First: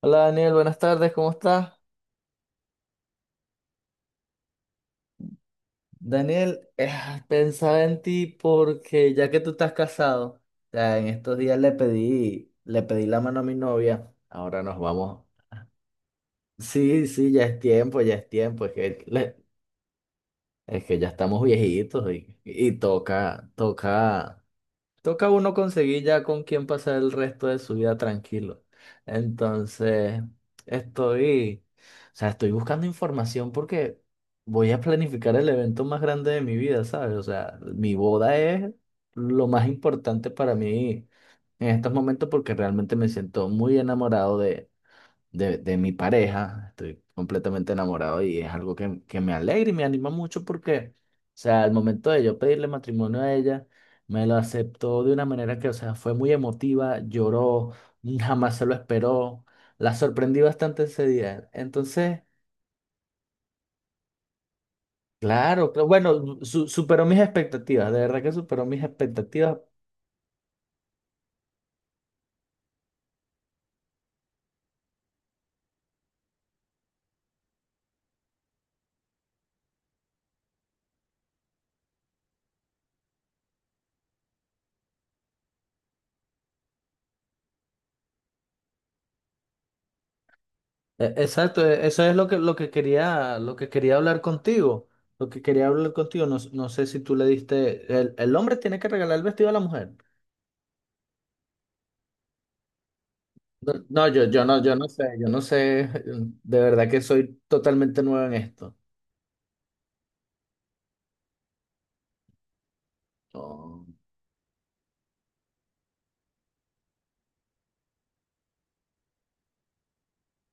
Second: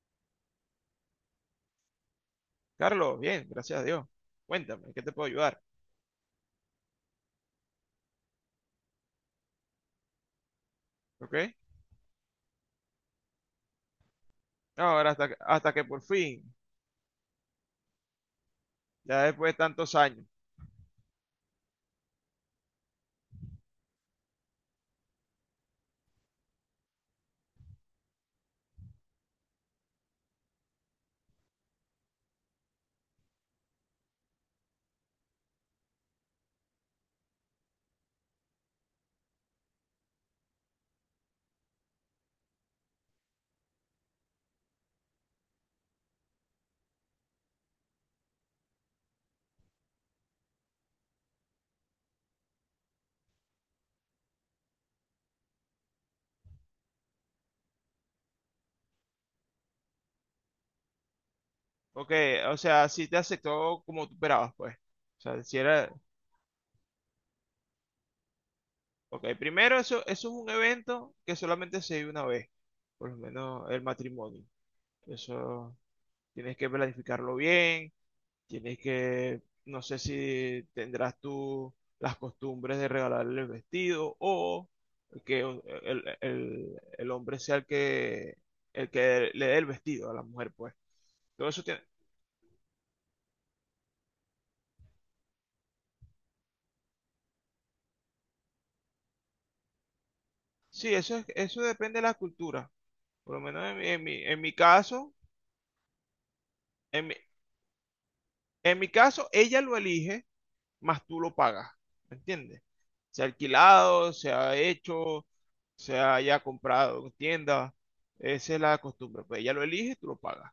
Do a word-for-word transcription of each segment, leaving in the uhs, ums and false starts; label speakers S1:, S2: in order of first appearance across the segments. S1: Hola Daniel, buenas tardes, ¿cómo estás?
S2: Carlos, bien, gracias a Dios. Cuéntame, ¿qué te puedo ayudar?
S1: Daniel, eh, pensaba en ti porque ya que tú estás casado, ya en
S2: ¿Ok?
S1: estos días le pedí, le pedí la mano a mi novia, ahora nos
S2: No, ahora,
S1: vamos.
S2: hasta, que- hasta que por fin,
S1: Sí, sí, ya es tiempo, ya es tiempo, es que,
S2: ya
S1: le-
S2: después de tantos años.
S1: es que ya estamos viejitos y, y toca, toca. Toca uno conseguir ya con quién pasar el resto de su vida tranquilo. Entonces, estoy, o sea, estoy buscando información porque voy a planificar el evento más grande de mi vida, ¿sabes? O sea, mi boda es lo más importante para mí en estos momentos porque realmente me siento muy enamorado de, de mi pareja, estoy completamente enamorado y es algo que, que me alegra y me anima mucho porque, o sea, al momento de yo pedirle matrimonio a ella, me lo aceptó de una manera que, o sea, fue muy emotiva, lloró, jamás se lo esperó, la sorprendí bastante ese día.
S2: Ok,
S1: Entonces,
S2: o sea, si te aceptó como tú esperabas, pues. O sea, si
S1: claro, claro,
S2: era...
S1: bueno, su- superó mis expectativas, de verdad que superó mis
S2: Ok,
S1: expectativas.
S2: primero, eso, eso es un evento que solamente se vive una vez. Por lo menos el matrimonio. Eso tienes que planificarlo bien. Tienes que, no sé si tendrás tú las costumbres de regalarle el vestido o que un- el, el- el hombre sea el que, el que le dé el vestido a la mujer, pues.
S1: E-
S2: Todo
S1: Exacto,
S2: eso tiene,
S1: e- eso es lo que, lo que quería, lo que quería hablar contigo. Lo que quería hablar contigo, no, s- no sé si tú le diste. El, el hombre tiene que regalar el vestido a la mujer.
S2: sí, eso es- eso depende de la cultura. Por lo menos
S1: No,
S2: en mi, en
S1: no, yo,
S2: mi, en
S1: yo
S2: mi
S1: no, yo no sé,
S2: caso,
S1: yo no sé. De verdad que
S2: en mi,
S1: soy totalmente nuevo en esto.
S2: en mi caso, ella lo elige, más tú lo pagas. ¿Me entiendes? Se ha
S1: Oh,
S2: alquilado, se ha hecho, se haya comprado en tienda. Esa es la costumbre. Pues ella lo elige y tú lo pagas.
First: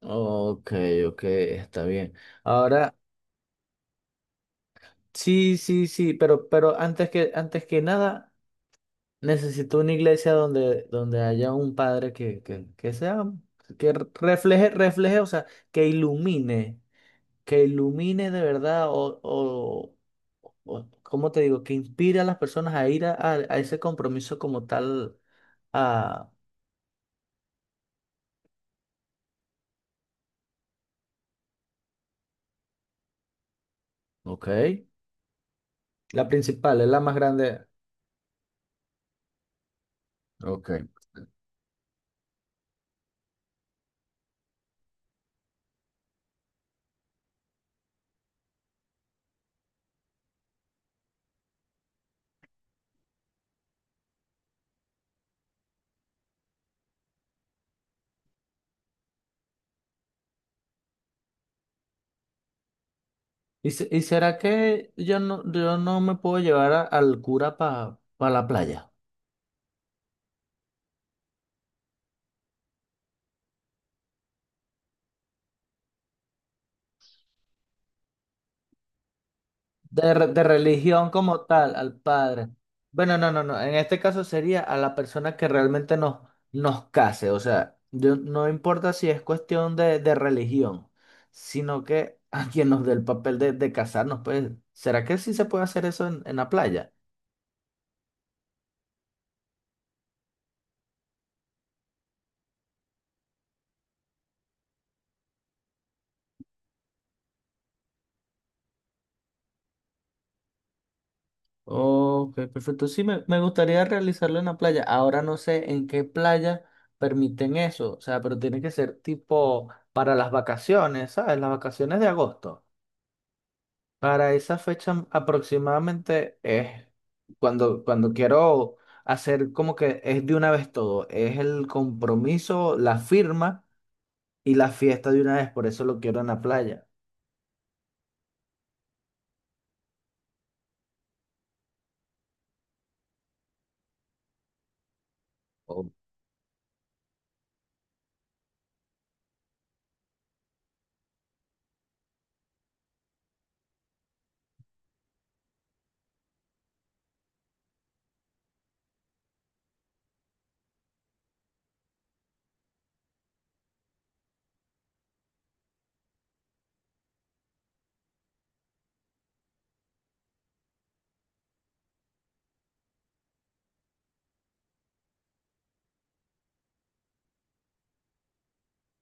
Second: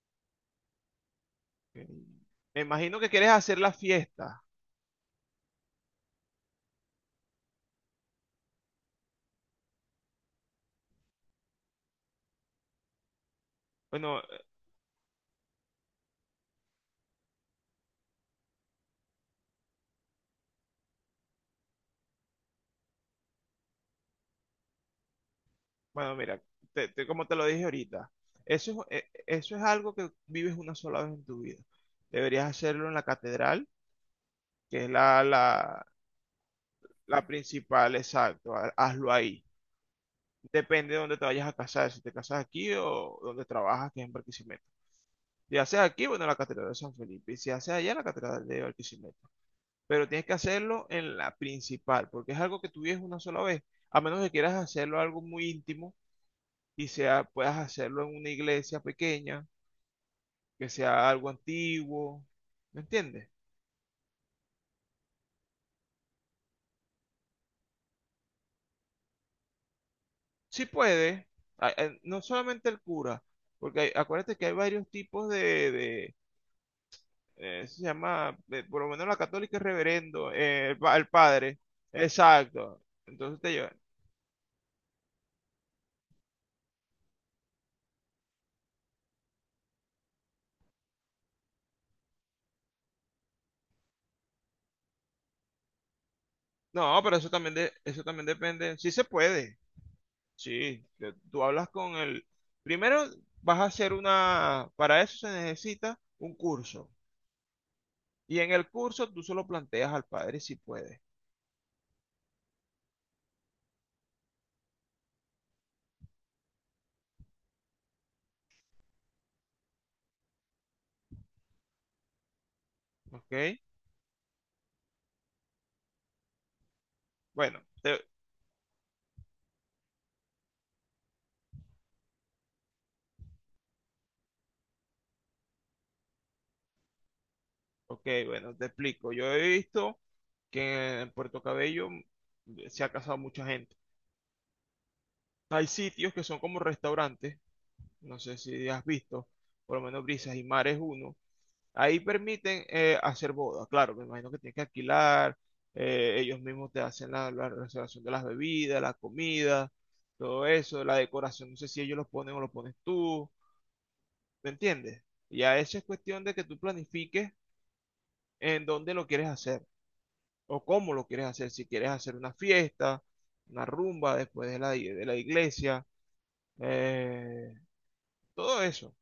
S1: ok, ok, está
S2: Ok.
S1: bien.
S2: Me
S1: Ahora,
S2: imagino que quieres hacer la fiesta.
S1: sí, sí, sí, pero, pero antes que, antes que nada, necesito una iglesia donde, donde haya un padre que, que, que sea, que
S2: Bueno,
S1: refleje, refleje, o sea, que ilumine. Que ilumine de verdad o, o, o, ¿cómo te digo? Que inspire a las personas a ir a, a- a ese compromiso como tal.
S2: bueno,
S1: A,
S2: mira, te- te- como te lo dije ahorita, eso, es- eh, eso es algo que vives una sola vez en tu vida. Deberías hacerlo en la catedral,
S1: ok.
S2: que es la, la,
S1: La principal, es la más
S2: la
S1: grande.
S2: principal, exacto. ha- Hazlo ahí.
S1: Ok.
S2: Depende de dónde te vayas a casar, si te casas aquí o donde trabajas, que es en Barquisimeto. Si haces aquí, bueno, en la Catedral de San Felipe. Y si haces allá, en la Catedral de Barquisimeto. Pero tienes que hacerlo en la principal, porque es algo que tú vives una sola vez. A menos que quieras hacerlo algo muy íntimo y sea, puedas hacerlo en una iglesia pequeña, que sea algo antiguo, ¿me entiendes?
S1: ¿Y, se- y será que yo no, yo no me puedo llevar a- al cura para la playa?
S2: Sí puede, a- a- no solamente el cura, porque hay- acuérdate que hay varios tipos de, de, eh, se llama, de- por lo menos la católica es
S1: De, re-
S2: reverendo,
S1: de
S2: eh, el, pa- el
S1: religión como
S2: padre,
S1: tal, al padre.
S2: exacto,
S1: Bueno, no,
S2: entonces
S1: no,
S2: te
S1: no. En
S2: llevan.
S1: este caso sería a la persona que realmente nos, nos case. O sea, yo- no importa si es cuestión de, de religión, sino que a quien nos dé el papel de, de casarnos, pues, ¿será que sí se puede hacer eso en, en la playa?
S2: No, pero eso también, de, eso también depende, sí se puede, sí, te- tú hablas con el, primero vas a hacer una, para eso se necesita un curso. Y en el curso tú solo planteas al padre si puedes,
S1: Ok, perfecto. Sí, me, me gustaría realizarlo en la playa. Ahora no sé en qué playa permiten eso. O sea, pero tiene que ser tipo para las vacaciones, ¿sabes? Las vacaciones de agosto.
S2: ¿ok?
S1: Para esa fecha aproximadamente es
S2: Bueno,
S1: cuando,
S2: te,
S1: cuando quiero hacer como que es de una vez todo, es el compromiso, la firma y la fiesta de una vez, por eso lo quiero en la playa.
S2: ok, bueno, te explico. Yo he visto que en Puerto Cabello mm, se ha casado mucha gente. Hay
S1: Oh,
S2: sitios que son como restaurantes, no sé si has visto, por lo menos Brisas y Mar es uno. Ahí permiten eh, hacer bodas, claro, me imagino que tienes que alquilar, eh, ellos mismos te hacen la, la reservación de las bebidas, la comida, todo eso, la decoración, no sé si ellos los ponen o lo pones tú. ¿Me entiendes? Ya eso es cuestión de que tú planifiques en dónde lo quieres hacer o cómo lo quieres hacer. Si quieres hacer una fiesta, una rumba después de la, i- de la iglesia, eh, todo eso,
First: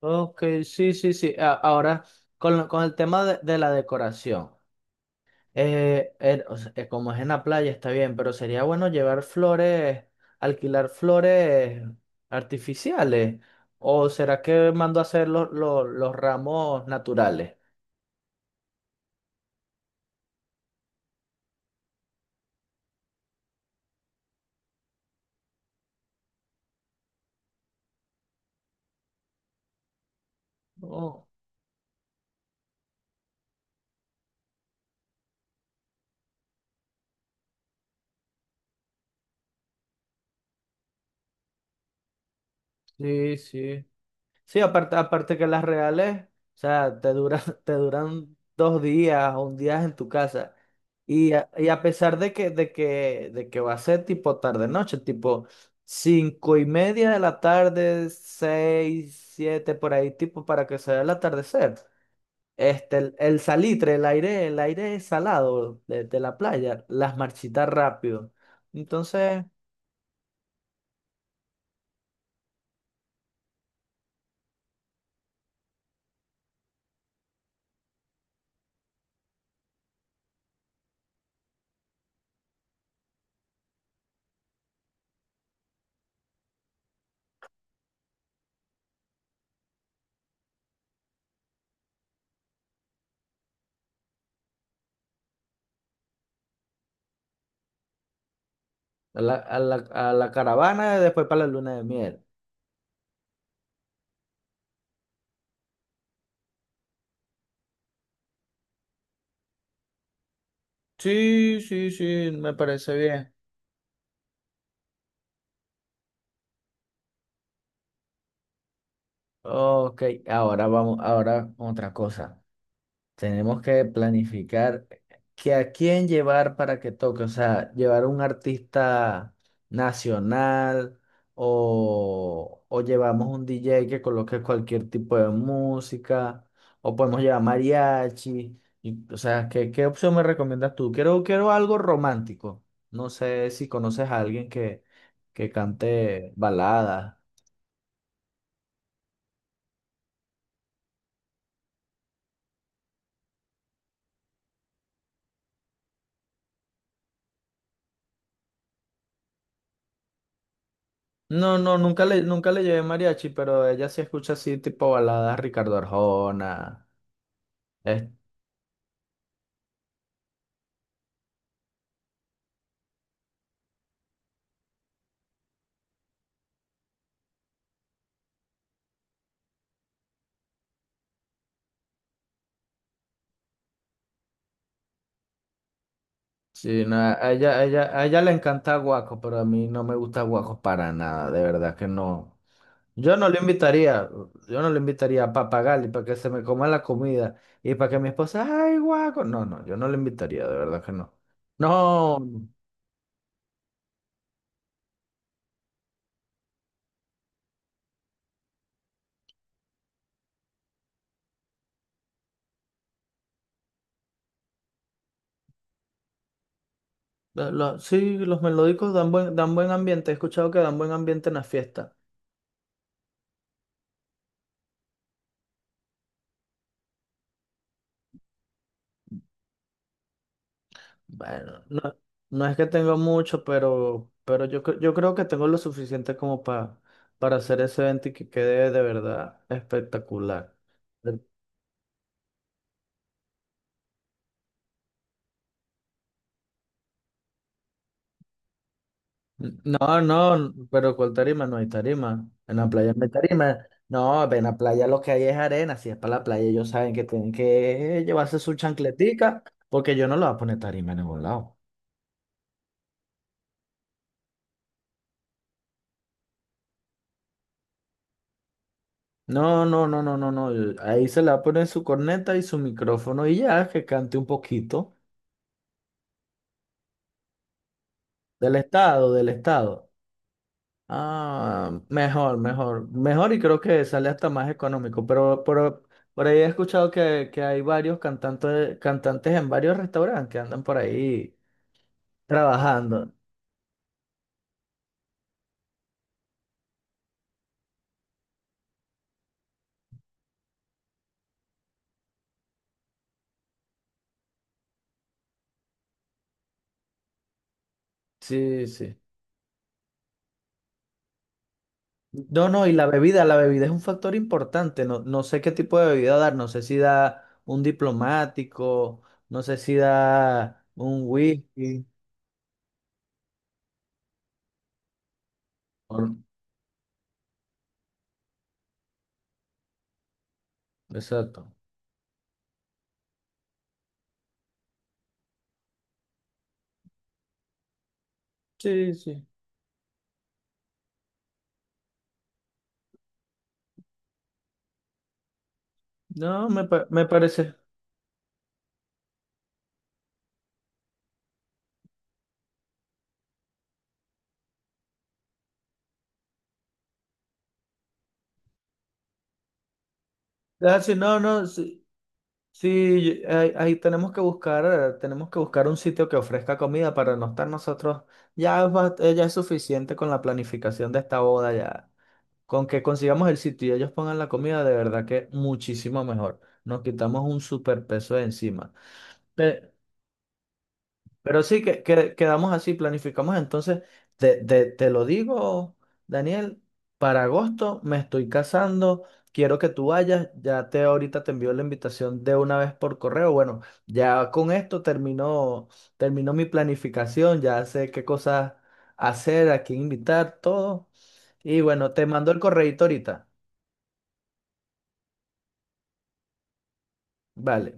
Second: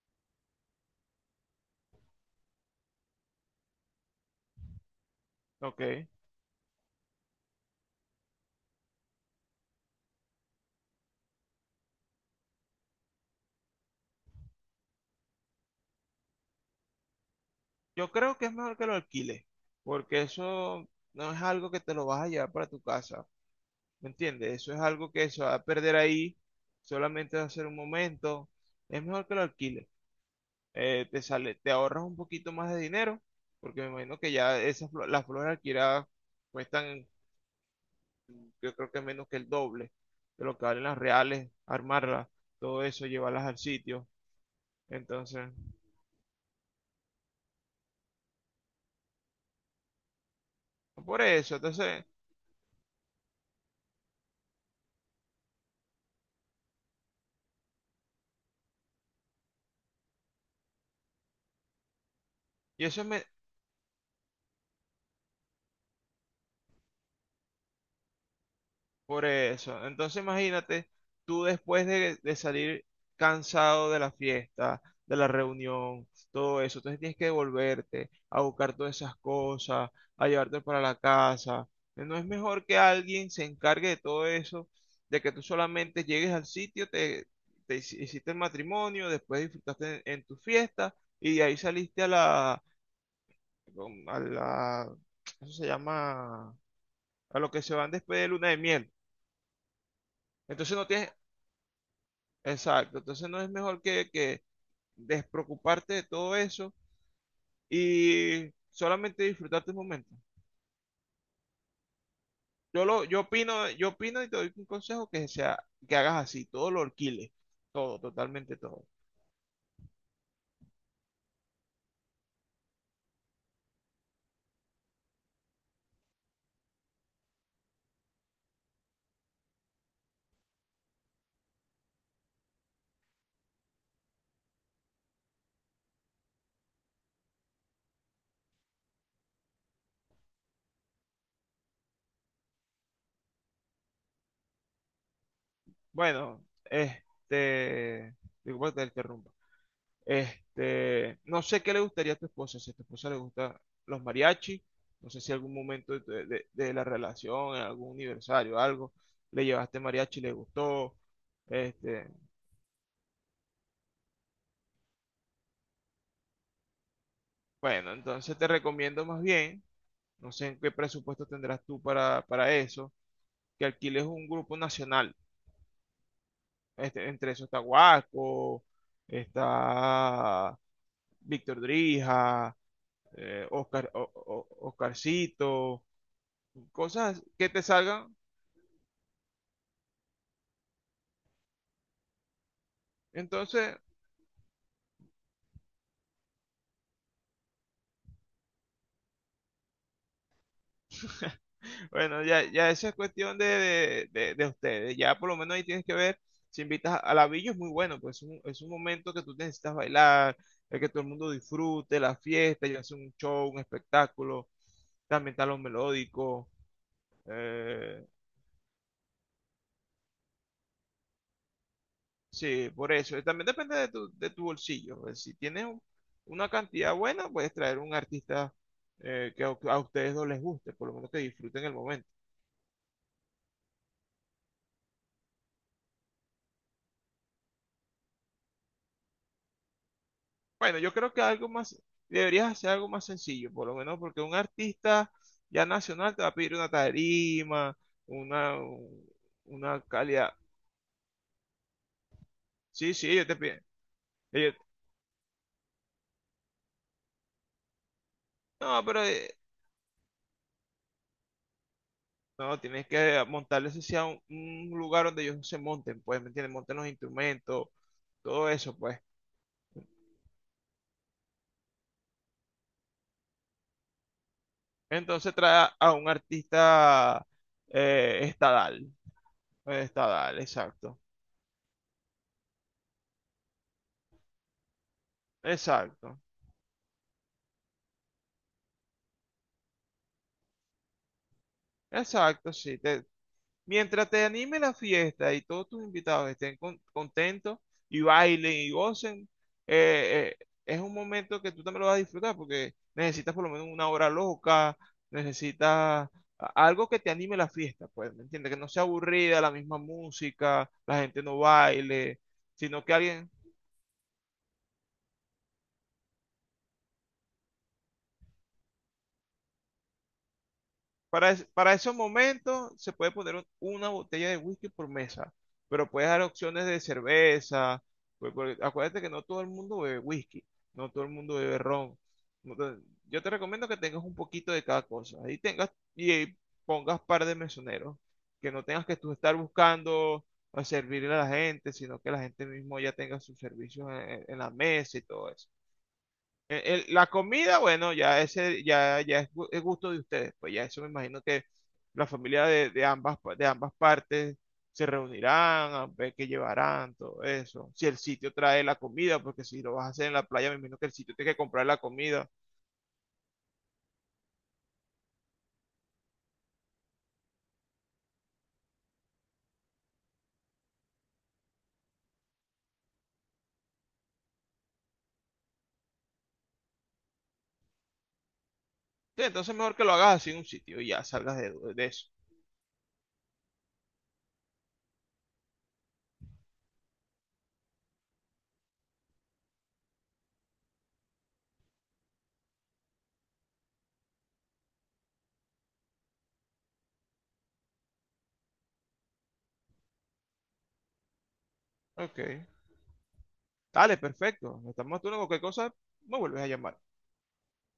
S1: ok, sí, sí, sí. A- Ahora, con, lo- con el tema de, de la decoración,
S2: ¿ok?
S1: eh, eh, o sea, eh, como es en la playa está bien, pero sería bueno llevar flores, alquilar flores artificiales, o será que mando a hacer los los- los ramos naturales.
S2: Yo creo que es mejor que lo alquiles, porque eso no es algo que te lo vas a llevar para tu casa, ¿me entiendes? Eso es algo que se va a perder ahí, solamente va a ser un momento. Es mejor que lo alquiles. Eh, te
S1: Oh,
S2: sale, te ahorras un poquito más de dinero, porque me imagino que ya esas, flo- las flores alquiladas cuestan, yo creo que menos que el doble de lo que valen las reales, armarlas, todo eso,
S1: sí,
S2: llevarlas al
S1: sí.
S2: sitio.
S1: Sí, aparte, aparte que
S2: Entonces,
S1: las reales, o sea, te duran, te duran dos días o un día en tu casa.
S2: por
S1: Y a,
S2: eso,
S1: y a
S2: entonces,
S1: pesar de que, de que, de que va a ser tipo tarde-noche, tipo cinco y media de la tarde, seis, siete, por ahí, tipo para que se vea el atardecer.
S2: y
S1: Este,
S2: eso,
S1: el, el salitre, el aire, el aire salado de, de la playa, las marchitas rápido.
S2: por
S1: Entonces,
S2: eso. Entonces imagínate, tú después de, de salir cansado de la fiesta, de la reunión, todo eso, entonces tienes que devolverte a buscar todas esas cosas, a llevarte para la casa. ¿No es mejor que alguien se encargue de todo eso, de que tú solamente llegues al sitio, te, te hici- hiciste el matrimonio, después disfrutaste en, en tu fiesta y de ahí saliste a la, mm, a la, eso se llama, a lo que se van después de luna de miel?
S1: a la, a la, a la
S2: Entonces no
S1: caravana,
S2: tienes,
S1: después para la luna de miel.
S2: exacto, entonces no es mejor que, que despreocuparte de todo eso y solamente disfrutar tus momentos.
S1: Sí, sí, sí, me
S2: Yo
S1: parece
S2: lo, yo
S1: bien.
S2: opino, yo opino y te doy un consejo que sea, que hagas así, todo lo alquiles, todo, totalmente todo.
S1: Ok, ahora vamos, ahora otra cosa. Tenemos que planificar que a quién llevar para que toque, o sea, llevar un artista nacional o, o llevamos un D J que coloque cualquier tipo de música o podemos llevar mariachi. Y, o sea, ¿qué, qué opción me recomiendas tú? Quiero, quiero algo romántico. No sé si conoces a alguien que, que cante
S2: Bueno,
S1: baladas.
S2: este, disculpa que te interrumpa. Este, no sé qué le gustaría a tu esposa, si a tu esposa le gustan los mariachis, no sé si algún momento de, de de la relación, en algún aniversario, algo, le llevaste mariachi y le gustó.
S1: No, no, nunca
S2: Este,
S1: le, nunca le llevé mariachi, pero ella sí escucha así tipo baladas Ricardo Arjona.
S2: bueno,
S1: Es,
S2: entonces te recomiendo más bien, no sé en qué presupuesto tendrás tú para, para eso, que alquiles un grupo nacional. Este, entre eso está Guaco, está Víctor Drija, eh, Oscar, O- O- Oscarcito,
S1: sí, no,
S2: cosas
S1: a
S2: que
S1: ella,
S2: te
S1: a ella, a
S2: salgan.
S1: ella le encanta Guaco, pero a mí no me gusta Guaco para nada, de verdad que no. Yo no le
S2: Entonces,
S1: invitaría, yo no le invitaría a Papagali para que se me coma la comida y para que mi esposa, ay, Guaco. No, no, yo no le invitaría, de verdad que no. No,
S2: bueno, ya, ya eso es cuestión de, de, de- de ustedes. Ya por lo menos ahí tienes que ver si invitas a la villa, es muy bueno, pues es un, es un momento que tú necesitas bailar, el que todo el mundo disfrute, la fiesta, ya sea un show, un espectáculo, también está lo melódico.
S1: lo- lo-
S2: Eh,
S1: sí, los melódicos dan buen, dan buen ambiente, he escuchado que dan buen ambiente en la fiesta.
S2: sí, por eso. Y también depende de tu, de tu bolsillo. Pues, si tienes un- una cantidad buena, puedes traer un artista eh, que a, a ustedes no les guste, por lo menos que
S1: Bueno,
S2: disfruten el
S1: no,
S2: momento.
S1: no es que tenga mucho, pero, pero yo, cre- yo creo que tengo lo suficiente como pa- para hacer ese evento y que quede de verdad espectacular.
S2: Bueno, yo creo
S1: Pero,
S2: que algo más, deberías hacer algo más sencillo, por lo menos porque un artista ya nacional te va a pedir una tarima, una, un- una
S1: no,
S2: calidad.
S1: no, pero ¿cuál tarima? No hay tarima. En la playa
S2: Sí,
S1: no hay
S2: sí, ellos te
S1: tarima.
S2: piden.
S1: No, en
S2: Ellos-
S1: la playa lo que hay es arena. Si es para la playa, ellos saben que tienen que llevarse su
S2: no, pero eh,
S1: chancletica, porque yo no le voy a poner tarima en ningún lado.
S2: no, tienes que montarles ese sea un, un lugar donde ellos se monten, pues, ¿me entiendes? Monten los instrumentos, todo eso, pues.
S1: No, no, no, no, no, no. Ahí se le va a poner su corneta y su micrófono y ya, que cante un poquito.
S2: Entonces trae a un artista eh,
S1: Del
S2: estadal,
S1: estado, del
S2: eh,
S1: estado.
S2: estadal, exacto,
S1: Ah, mejor, mejor. Mejor y creo que sale hasta más económico. Pero, pero
S2: exacto,
S1: por ahí he escuchado que, que hay varios cantantes, cantantes en varios restaurantes que andan por ahí
S2: exacto, sí, te,
S1: trabajando.
S2: mientras te anime la fiesta y todos tus invitados estén con- contentos y bailen y gocen, eh, eh, es un momento que tú también lo vas a disfrutar porque necesitas por lo menos una hora loca, necesitas a- algo que te anime la fiesta, pues, ¿me entiendes? Que
S1: Sí,
S2: no sea
S1: sí.
S2: aburrida, la misma música, la gente no baile,
S1: No, no, y
S2: sino
S1: la
S2: que
S1: bebida,
S2: alguien...
S1: la bebida es un factor importante. No, no sé qué tipo de bebida dar. No sé si da un diplomático, no sé si da un
S2: Para, es- para
S1: whisky.
S2: esos momentos se puede poner un- una botella de whisky por mesa, pero puedes
S1: Por,
S2: dar opciones de cerveza. Pues, porque acuérdate que no todo el mundo bebe whisky, no todo el mundo
S1: exacto.
S2: bebe ron. No to- Yo te recomiendo que tengas un poquito de cada cosa y tengas y eh, pongas par de mesoneros, que no tengas
S1: Sí,
S2: que tú
S1: sí.
S2: estar buscando a servirle a la gente, sino que la gente mismo ya tenga sus servicios en, en la mesa y todo eso.
S1: No,
S2: El-
S1: me, pa-
S2: el-
S1: me
S2: la
S1: parece.
S2: comida, bueno, ya ese, ya, ya es, gu- es gusto de ustedes. Pues ya eso me imagino que la familia de, de ambas, pa- de ambas partes se reunirán, a ver qué llevarán, todo eso. Si el sitio trae la comida, porque si lo vas a hacer en la playa, me imagino
S1: Ah,
S2: que el
S1: sí,
S2: sitio
S1: no,
S2: tiene que
S1: no,
S2: comprar la
S1: sí.
S2: comida.
S1: Sí, ahí, ahí tenemos que buscar, tenemos que buscar un sitio que ofrezca comida para no estar nosotros. Ya es, bast- eh, ya es suficiente con la planificación de esta boda ya. Con que consigamos el sitio y ellos pongan la comida, de verdad que muchísimo mejor. Nos quitamos un superpeso de encima.
S2: Sí, entonces mejor que lo hagas así en un sitio y ya salgas
S1: Pero
S2: de,
S1: sí, que,
S2: de eso.
S1: que- quedamos así, planificamos. Entonces, te, te- te lo digo, Daniel, para agosto me estoy casando, quiero que tú vayas, ya te ahorita te envío la invitación de una vez por correo. Bueno, ya con esto terminó, terminó mi planificación, ya sé qué cosas hacer, a quién invitar, todo. Y bueno, te mando el
S2: Ok.
S1: correíto ahorita.
S2: Dale, perfecto. Estamos tú en cualquier cosa, me vuelves a llamar.
S1: Vale.